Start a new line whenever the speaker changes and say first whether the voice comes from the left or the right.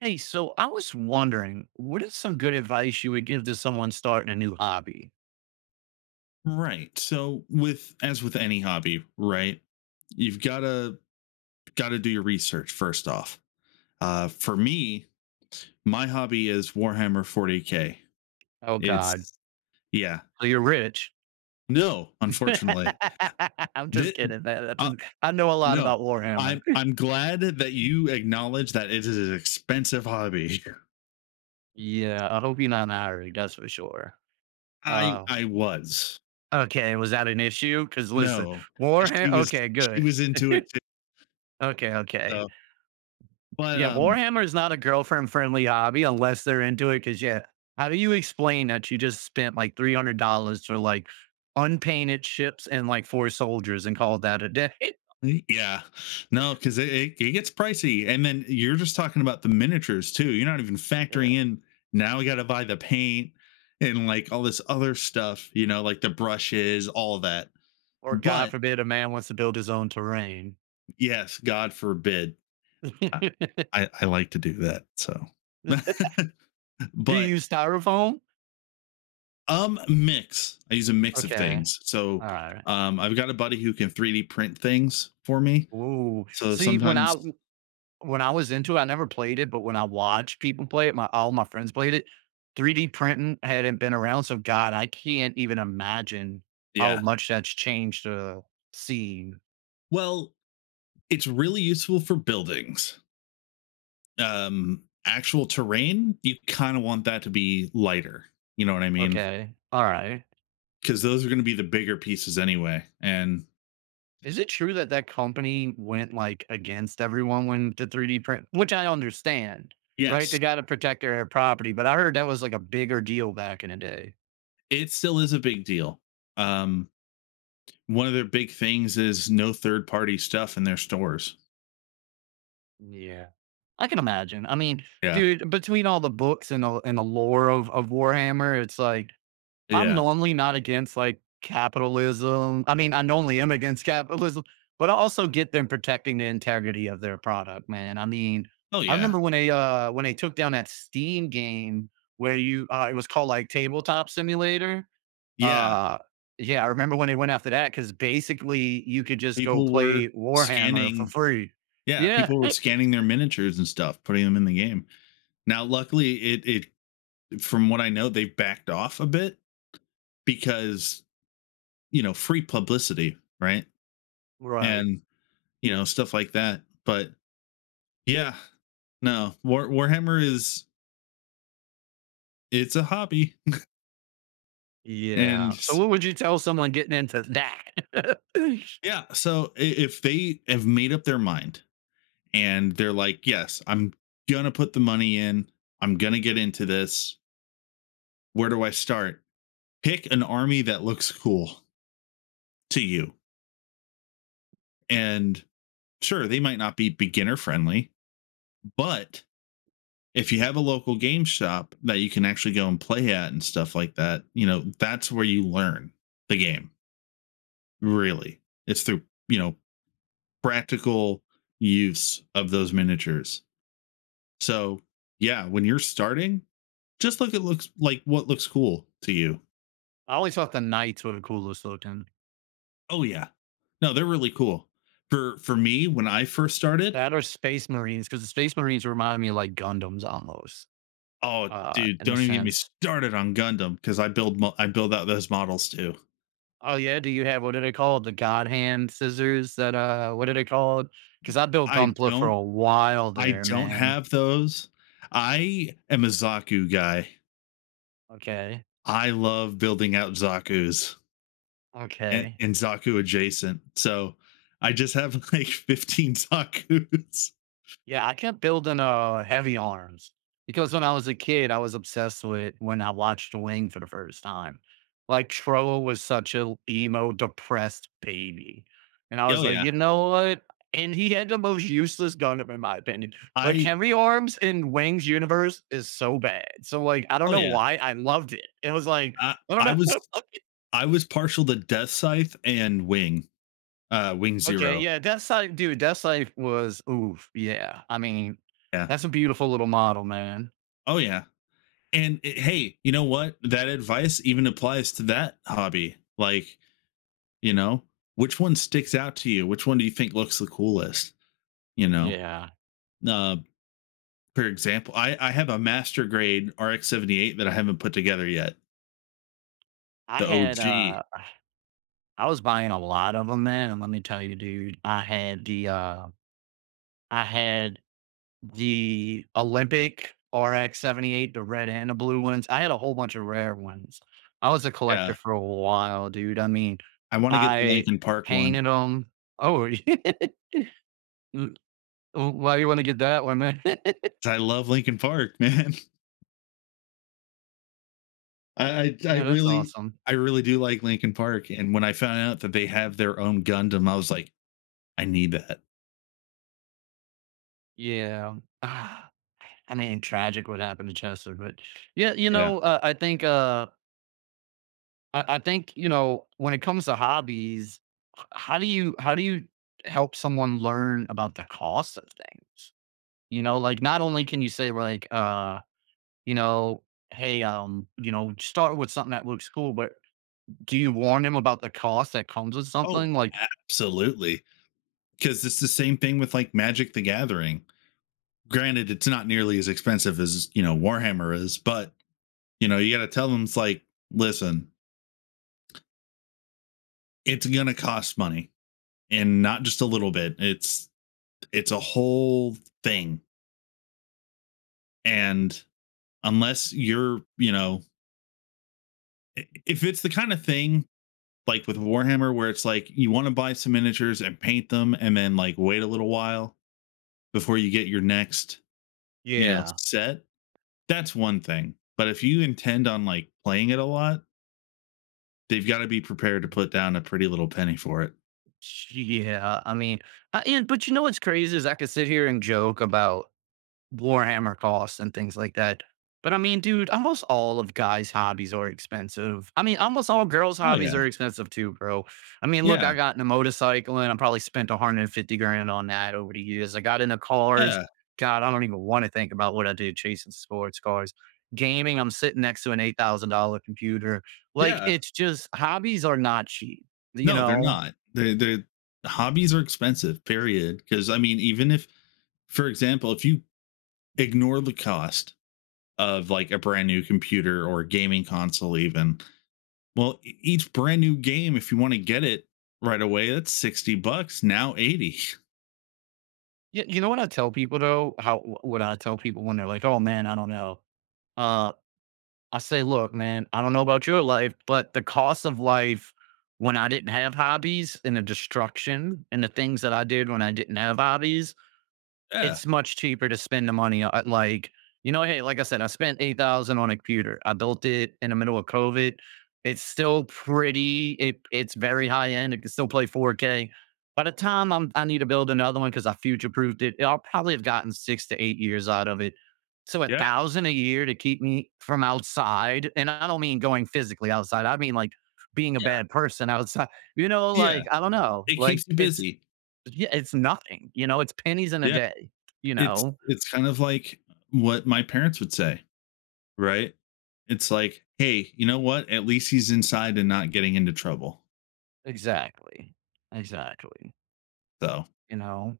right: Hey, so I was wondering, what is some good advice you would give to someone starting a new hobby?
left: Right. So with as with any hobby, right? You've got to do your research first off. For me, my hobby is Warhammer 40K.
right: Oh God,
left: It's Yeah.
right: so you're rich.
left: No, unfortunately.
right: I'm just
left: This,
right: kidding, man. I
left: uh,
right: just I know a lot
left: no.
right: about Warhammer.
left: I'm I'm glad that you acknowledge that it is an expensive hobby.
right: Yeah, I hope you're not an Irish, that's for sure.
left: I
right: Uh,
left: I was.
right: okay, was that an issue? Because listen,
left: No. 'cause She
right: Warhammer.
left: was
right: Okay,
left: she
right: good.
left: was into it too.
right: Okay, okay.
left: So, but
right: Yeah, Warhammer is not a girlfriend friendly hobby unless they're into it. Cause yeah, how do you explain that you just spent like $300 for like unpainted ships and like four soldiers and call that a day?
left: Right? Yeah. No, because it gets pricey. And then you're just talking about the miniatures too. You're not even
right: Yeah.
left: factoring in. Now we gotta buy the paint and like all this other stuff, like the brushes, all of that.
right: Or God
left: But
right: forbid, a man wants to build his own terrain.
left: yes, God forbid. I,
right: do
left: I like to do that. So,
right: you
left: but
right: use styrofoam?
left: mix. I use a mix of
right: Okay.
left: things. So,
right: All right.
left: I've got a buddy who can 3D print things for me.
right: Ooh.
left: So
right: See, when
left: sometimes
right: I When I was into it, I never played it, but when I watched people play it, my all my friends played it. 3D printing hadn't been around, so God, I can't even imagine how
left: Yeah.
right: much that's changed the scene.
left: Well, it's really useful for buildings. Actual terrain, you kind of want that to be lighter. You know what I mean?
right: Okay, alright.
left: Because those are going to be the bigger pieces anyway. And
right: Is it true that that company went, like, against everyone when the 3D print which I understand, right?
left: yes,
right: They gotta protect their property, but I heard that was, like, a bigger deal back in the day.
left: it still is a big deal. Um, One of their big things is no third party stuff in their stores.
right: Yeah. I can imagine. I mean,
left: Yeah.
right: dude, between all the books and the lore of Warhammer, it's like, I'm
left: Yeah.
right: normally not against like capitalism. I mean, I normally am against capitalism, but I also get them protecting the integrity of their product, man. I mean,
left: Oh,
right: I
left: yeah.
right: remember when they took down that Steam game where you it was called like Tabletop Simulator.
left: Yeah.
right: Uh yeah, I remember when they went after that because basically you could just go
left: People were
right: play Warhammer for
left: scanning.
right: free.
left: Yeah.
right: Yeah.
left: People were scanning their miniatures and stuff, putting them in the game. Now, luckily, from what I know, they've backed off a bit because, free publicity, right?
right: Right.
left: And stuff like that. But yeah, no, Warhammer is it's a hobby, and
right: Yeah. So what would you tell someone getting into that? I
left: yeah. So, if they have made up their mind and they're like, yes, I'm gonna put the money in, I'm gonna get into this. Where do I start? Pick an army that looks cool to you, and sure, they might not be beginner friendly, but if you have a local game shop that you can actually go and play at and stuff like that, you know, that's where you learn the game. Really, it's through you know practical use of those miniatures. So yeah, when you're starting, just look at looks like what looks cool to you.
right: always thought the knights were the coolest looking.
left: Oh yeah, no, they're really cool. For me, when I first started,
right: That or Space marines because the Space Marines remind me of, like, Gundams almost,
left: oh dude,
right: in a
left: don't even get me
right: sense.
left: started on Gundam because I build out those models too.
right: Oh, yeah, do you have what are they called? The God Hand scissors that, what are they called? Because I built
left: I
right: Gunpla for
left: don't
right: a while
left: I
right: there,
left: don't
right: man.
left: have those. I am a Zaku guy.
right: Okay,
left: I love building out Zaku's and,
right: okay.
left: and Zaku adjacent. So, I just have like 15 Zaku's.
right: Yeah, I kept building heavy arms because when I was a kid, I was obsessed with when I watched Wing for the first time. Like Trollo was such a emo, depressed baby, and I was
left: Oh
right: like,
left: yeah.
right: you know what? And he had the most useless Gundam, in my opinion. Like
left: I
right: heavy arms in Wing's universe is so bad. So like, I don't
left: Oh
right: know
left: yeah.
right: why I loved it. It was like.
left: I
right: I don't
left: I was
right: know.
left: I was partial to Death Scythe and Wing. Wing
right: Okay,
left: Zero.
right: yeah, Death Sight, dude. Death Sight was oof. Yeah, I mean,
left: Yeah.
right: that's a beautiful little model, man.
left: Oh yeah. And hey, you know what? That advice even applies to that hobby. Like, you know, which one sticks out to you? Which one do you think looks the coolest? You know?
right: Yeah.
left: Uh, for example, I have a master grade RX-78 that I haven't put together yet.
right: I
left: The
right: had,
left: OG.
right: uh, I was buying a lot of them, man, and let me tell you, dude, I had the Olympic RX-78, the red and the blue ones. I had a whole bunch of rare ones. I was a
left: Yeah.
right: collector for a while, dude. I mean,
left: I wanna get the
right: I
left: Lincoln Park one.
right: painted them. Oh, Mm, oh, why you want to get that one, man?
left: 'Cause I love Lincoln Park, man. I I I
right: Yeah, that's
left: really
right: awesome.
left: I really do like Lincoln Park, and when I found out that they have their own Gundam, I was like, "I need that."
right: Yeah. Ah, I mean, tragic what happened to Chester, but yeah, you
left: Yeah.
right: know, I think, I think you know when it comes to hobbies, how do you help someone learn about the cost of things? You know, like not only can you say like you know, hey, you know, start with something that looks cool, but do you warn them about the cost that comes with
left: Oh,
right: something? Like,
left: absolutely. Because it's the same thing with, like, Magic: The Gathering. Granted, it's not nearly as expensive as, Warhammer is, but, you gotta tell them it's like, "Listen, it's gonna cost money." And not just a little bit. It's a whole thing. And unless you're, if it's the kind of thing like with Warhammer where it's like you want to buy some miniatures and paint them and then like wait a little while before you get your next,
right: Yeah.
left: set, that's one thing. But if you intend on like playing it a lot, they've got to be prepared to put down a pretty little penny for it.
right: yeah, I mean, but you know what's crazy is I could sit here and joke about Warhammer costs and things like that. But I mean, dude, almost all of guys' hobbies are expensive. I mean, almost all girls'
left: Oh
right: hobbies
left: yeah.
right: are expensive too, bro. I mean, look,
left: Yeah.
right: I got into motorcycling. I probably spent 150 grand on that over the years. I got into cars.
left: Yeah.
right: God, I don't even want to think about what I did chasing sports cars. Gaming, I'm sitting next to an $8,000 computer. Like,
left: Yeah.
right: it's just hobbies are not cheap, you
left: No, they're
right: know?
left: not. They Hobbies are expensive, period. Because I mean, even if, for example, if you ignore the cost of like a brand new computer or a gaming console, even, well, each brand new game, if you want to get it right away, that's 60 bucks now, 80.
right: You know what I tell people though? What I tell people when they're like, oh man, I don't know. Um, I say, look, man, I don't know about your life, but the cost of life when I didn't have hobbies and the destruction and the things that I did when I didn't have hobbies,
left: Yeah,
right: it's much cheaper to spend the money on like you know, hey, like I said, I spent 8,000 on a computer. I built it in the middle of COVID. It's still pretty it's very high end. It can still play 4K. By the time I need to build another one, because I future proofed it, I'll probably have gotten 6 to 8 years out of it. So a
left: yeah,
right: thousand a year to keep me from outside, and I don't mean going physically outside, I mean like being a
left: yeah,
right: bad person outside. You know,
left: yeah.
right: like I don't know,
left: It
right: like
left: keeps you
right: it's
left: busy.
right: yeah, it's nothing, you know, it's pennies in a
left: Yeah,
right: day, you
left: it's
right: know?
left: it's kind of like what my parents would say, right? It's like, hey, you know what? At least he's inside and not getting into trouble.
right: Exactly. Exactly.
left: So,
right: You know?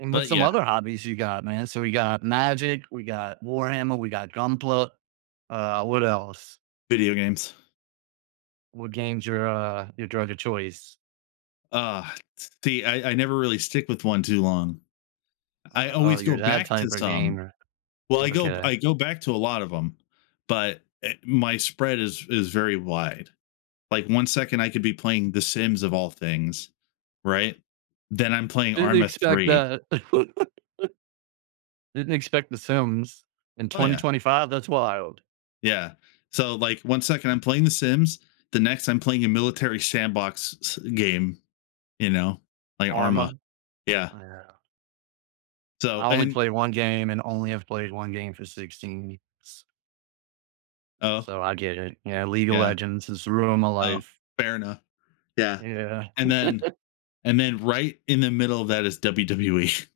right: And what's
left: but
right: some
left: yeah,
right: other hobbies you got, man? So we got Magic, we got Warhammer, we got Gunpla. What else?
left: Video games.
right: What game's your drug of choice?
left: Uh, See, I never really stick with one too long. I
right: Oh,
left: always go
right: you're that
left: back to
right: type of
left: some.
right: gamer.
left: Well, I go
right: Okay.
left: I go back to a lot of them, but my spread is very wide. Like one second I could be playing The Sims of all things, right? Then I'm playing
right: Didn't
left: Arma
right: expect
left: 3.
right: that. Didn't expect The Sims in
left: Oh yeah.
right: 2025, that's wild.
left: Yeah. So like one second I'm playing The Sims, the next I'm playing a military sandbox game, you know, like Arma.
right: Arma.
left: Yeah.
right: Yeah.
left: So
right: I only
left: and
right: played 1 game and only have played 1 game for 16 years.
left: Oh,
right: So I get it. Yeah, League of
left: yeah.
right: Legends has ruined my
left: Oh,
right: life.
left: fair enough. Yeah.
right: Yeah.
left: And then and then right in the middle of that is WWE.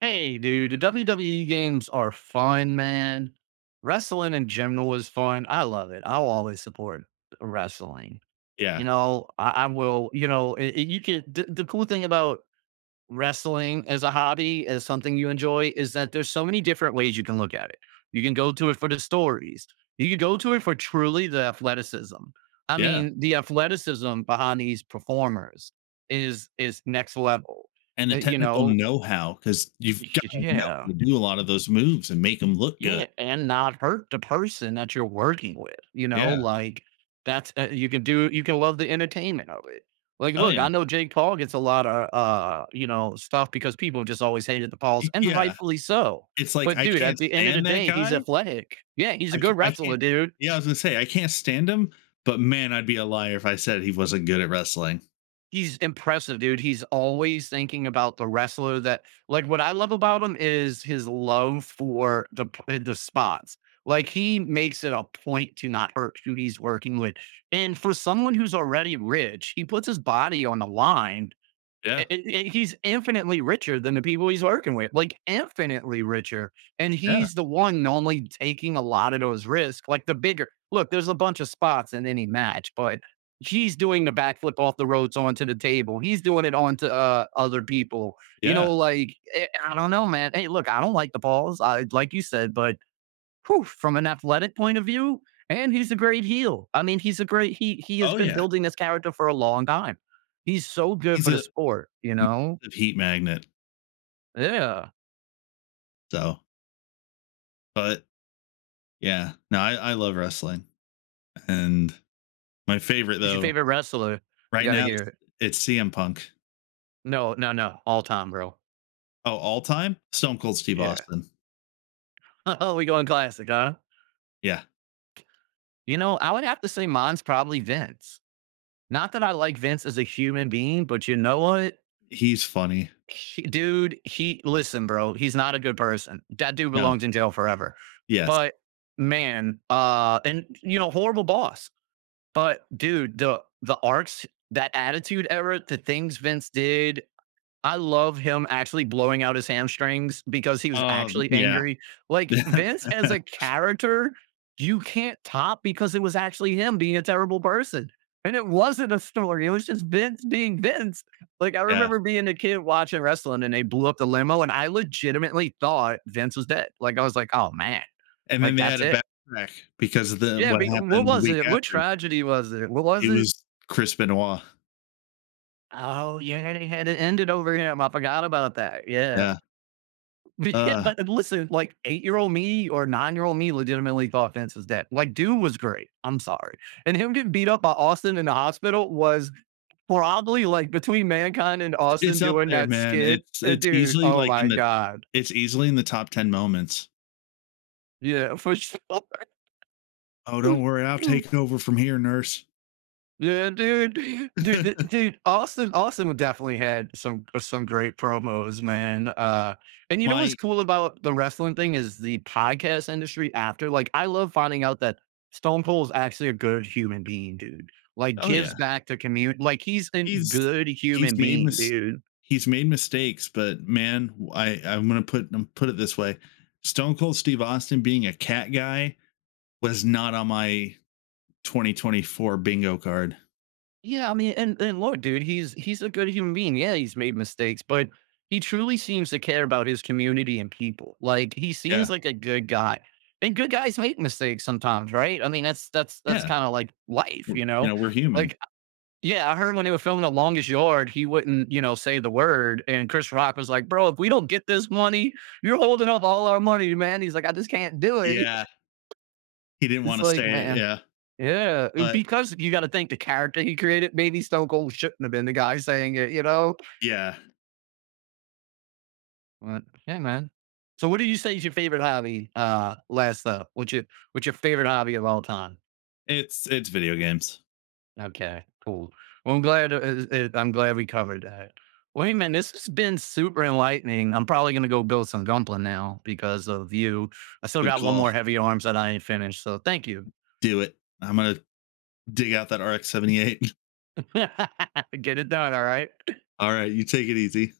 right: Hey, dude, the WWE games are fun, man. Wrestling in general is fun. I love it. I'll always support wrestling. You
left: Yeah.
right: know, I will, you know, you can, the cool thing about wrestling as a hobby, as something you enjoy, is that there's so many different ways you can look at it. You can go to it for the stories. You can go to it for truly the athleticism. I
left: Yeah.
right: mean, the athleticism behind these performers is next level.
left: And the
right: You
left: technical
right: know,
left: know-how cuz you've got to know how
right: yeah.
left: to do a lot of those moves and make them look good.
right: Yeah, and not hurt the person that you're working with, you know,
left: Yeah.
right: like that's you can do you can love the entertainment of it. Like,
left: Oh,
right: look,
left: yeah.
right: I know Jake Paul gets a lot of you know, stuff because people just always hated the
left: Y
right: Pauls, and
left: yeah.
right: rightfully so.
left: It's like,
right: But
left: I
right: dude,
left: can't
right: at the end of the
left: stand that
right: day, he's
left: guy.
right: athletic. Yeah, he's a
left: I c
right: good
left: I can't
right: wrestler, dude.
left: Yeah, I was gonna say, I can't stand him, but man, I'd be a liar if I said he wasn't good at wrestling.
right: He's impressive, dude. He's always thinking about the wrestler that like what I love about him is his love for the spots. Like he makes it a point to not hurt who he's working with. And for someone who's already rich, he puts his body on the line.
left: Yeah.
right: He's infinitely richer than the people he's working with, like infinitely richer. And
left: Yeah.
right: he's the one normally taking a lot of those risks. Like the bigger look, there's a bunch of spots in any match, but he's doing the backflip off the ropes onto the table. He's doing it onto other people. You
left: Yeah.
right: know, like I don't know, man. Hey, look, I don't like the balls. I like you said, but whew, from an athletic point of view, and he's a great heel. I mean, he's a great he has
left: Oh,
right: been
left: yeah.
right: building this character for a long time. He's so good
left: He's
right: for the
left: a
right: sport, you know?
left: a heat magnet.
right: Yeah.
left: So, but yeah, no, I love wrestling. And my favorite,
right: Who's your
left: though
right: favorite wrestler? I
left: Right
right: gotta
left: now, it's
right: hear it.
left: it's CM Punk.
right: No, no, no. All time, bro.
left: Oh, all time? Stone Cold Steve
right: Yeah.
left: Austin.
right: Oh, we going classic, huh?
left: Yeah,
right: You know, I would have to say mine's probably Vince. Not that I like Vince as a human being, but you know what?
left: he's funny.
right: She dude, he Listen, bro, he's not a good person. That dude
left: No,
right: belongs in jail forever.
left: yes.
right: But man, and you know, horrible boss. But dude, the arcs, that attitude era, the things Vince did, I love him actually blowing out his hamstrings because he was actually
left: Yeah.
right: angry. Like Vince as a character, you can't top because it was actually him being a terrible person. And it wasn't a story. It was just Vince being Vince. Like I
left: Yeah,
right: remember being a kid watching wrestling and they blew up the limo and I legitimately thought Vince was dead. Like I was like, oh man,
left: and then
right: like
left: they had
right: that's
left: a
right: it.
left: backtrack because of the
right: Yeah,
left: what
right: what
left: happened the
right: was
left: week
right: it? What
left: after.
right: tragedy was it? What was
left: It
right: it?
left: was Chris Benoit.
right: Oh yeah, they had it ended over him. I forgot about that. Yeah.
left: Yeah.
right: Yeah,
left: Uh,
right: but listen, like eight-year-old me or nine-year-old me legitimately thought Vince was dead. Like, dude was great. I'm sorry. And him getting beat up by Austin in the hospital was probably like between Mankind and Austin
left: it's up
right: doing
left: there,
right: that
left: man.
right: skit.
left: It's it's
right: Dude,
left: easily,
right: oh
left: like, in
right: my
left: the
right: God.
left: it's easily in the top 10 moments.
right: Yeah, for sure.
left: "Oh, don't worry, I'll take over from here, nurse."
right: Yeah, dude, dude. Austin, Austin definitely had some great promos, man. And you know what's
left: My
right: cool about the wrestling thing is the podcast industry after. Like, I love finding out that Stone Cold's actually a good human being, dude. Like,
left: Oh, yeah.
right: gives back to community. Like, he's a
left: he's
right: good
left: he's
right: human
left: made
right: being,
left: mis-
right: dude.
left: he's made mistakes, but man, I I'm gonna put I'm put it this way: Stone Cold Steve Austin being a cat guy was not on my 2024 bingo card.
right: Yeah, I mean, and look, dude, he's a good human being. Yeah, he's made mistakes, but he truly seems to care about his community and people. Like he seems
left: Yeah,
right: like a good guy. And good guys make mistakes sometimes, right? I mean, that's that's
left: yeah,
right: kind of like life,
left: you
right: you know?
left: know we're human.
right: Like, yeah, I heard when they were filming The Longest Yard, he wouldn't, you know, say the word. And Chris Rock was like, bro, if we don't get this money, you're holding up all our money, man. He's like, I just can't do it.
left: Yeah, he didn't want
right: It's
left: to
right: like,
left: say it.
right: man,
left: Yeah,
right: yeah,
left: but
right: because you gotta think the character he created, maybe Stone Cold shouldn't have been the guy saying it, you know?
left: yeah,
right: But, hey, man. So what do you say is your favorite hobby, last up? What's your favorite hobby of all time?
left: it's video games.
right: Okay, cool. Well, I'm glad we covered that. Wait, man, this has been super enlightening. I'm probably gonna go build some dumpling now because of you. I still
left: Good
right: got one
left: call.
right: more heavy arms that I ain't finished, so thank you.
left: Do it. I'm gonna dig out that RX-78.
right: Get it done, all right?
left: All right, you take it easy.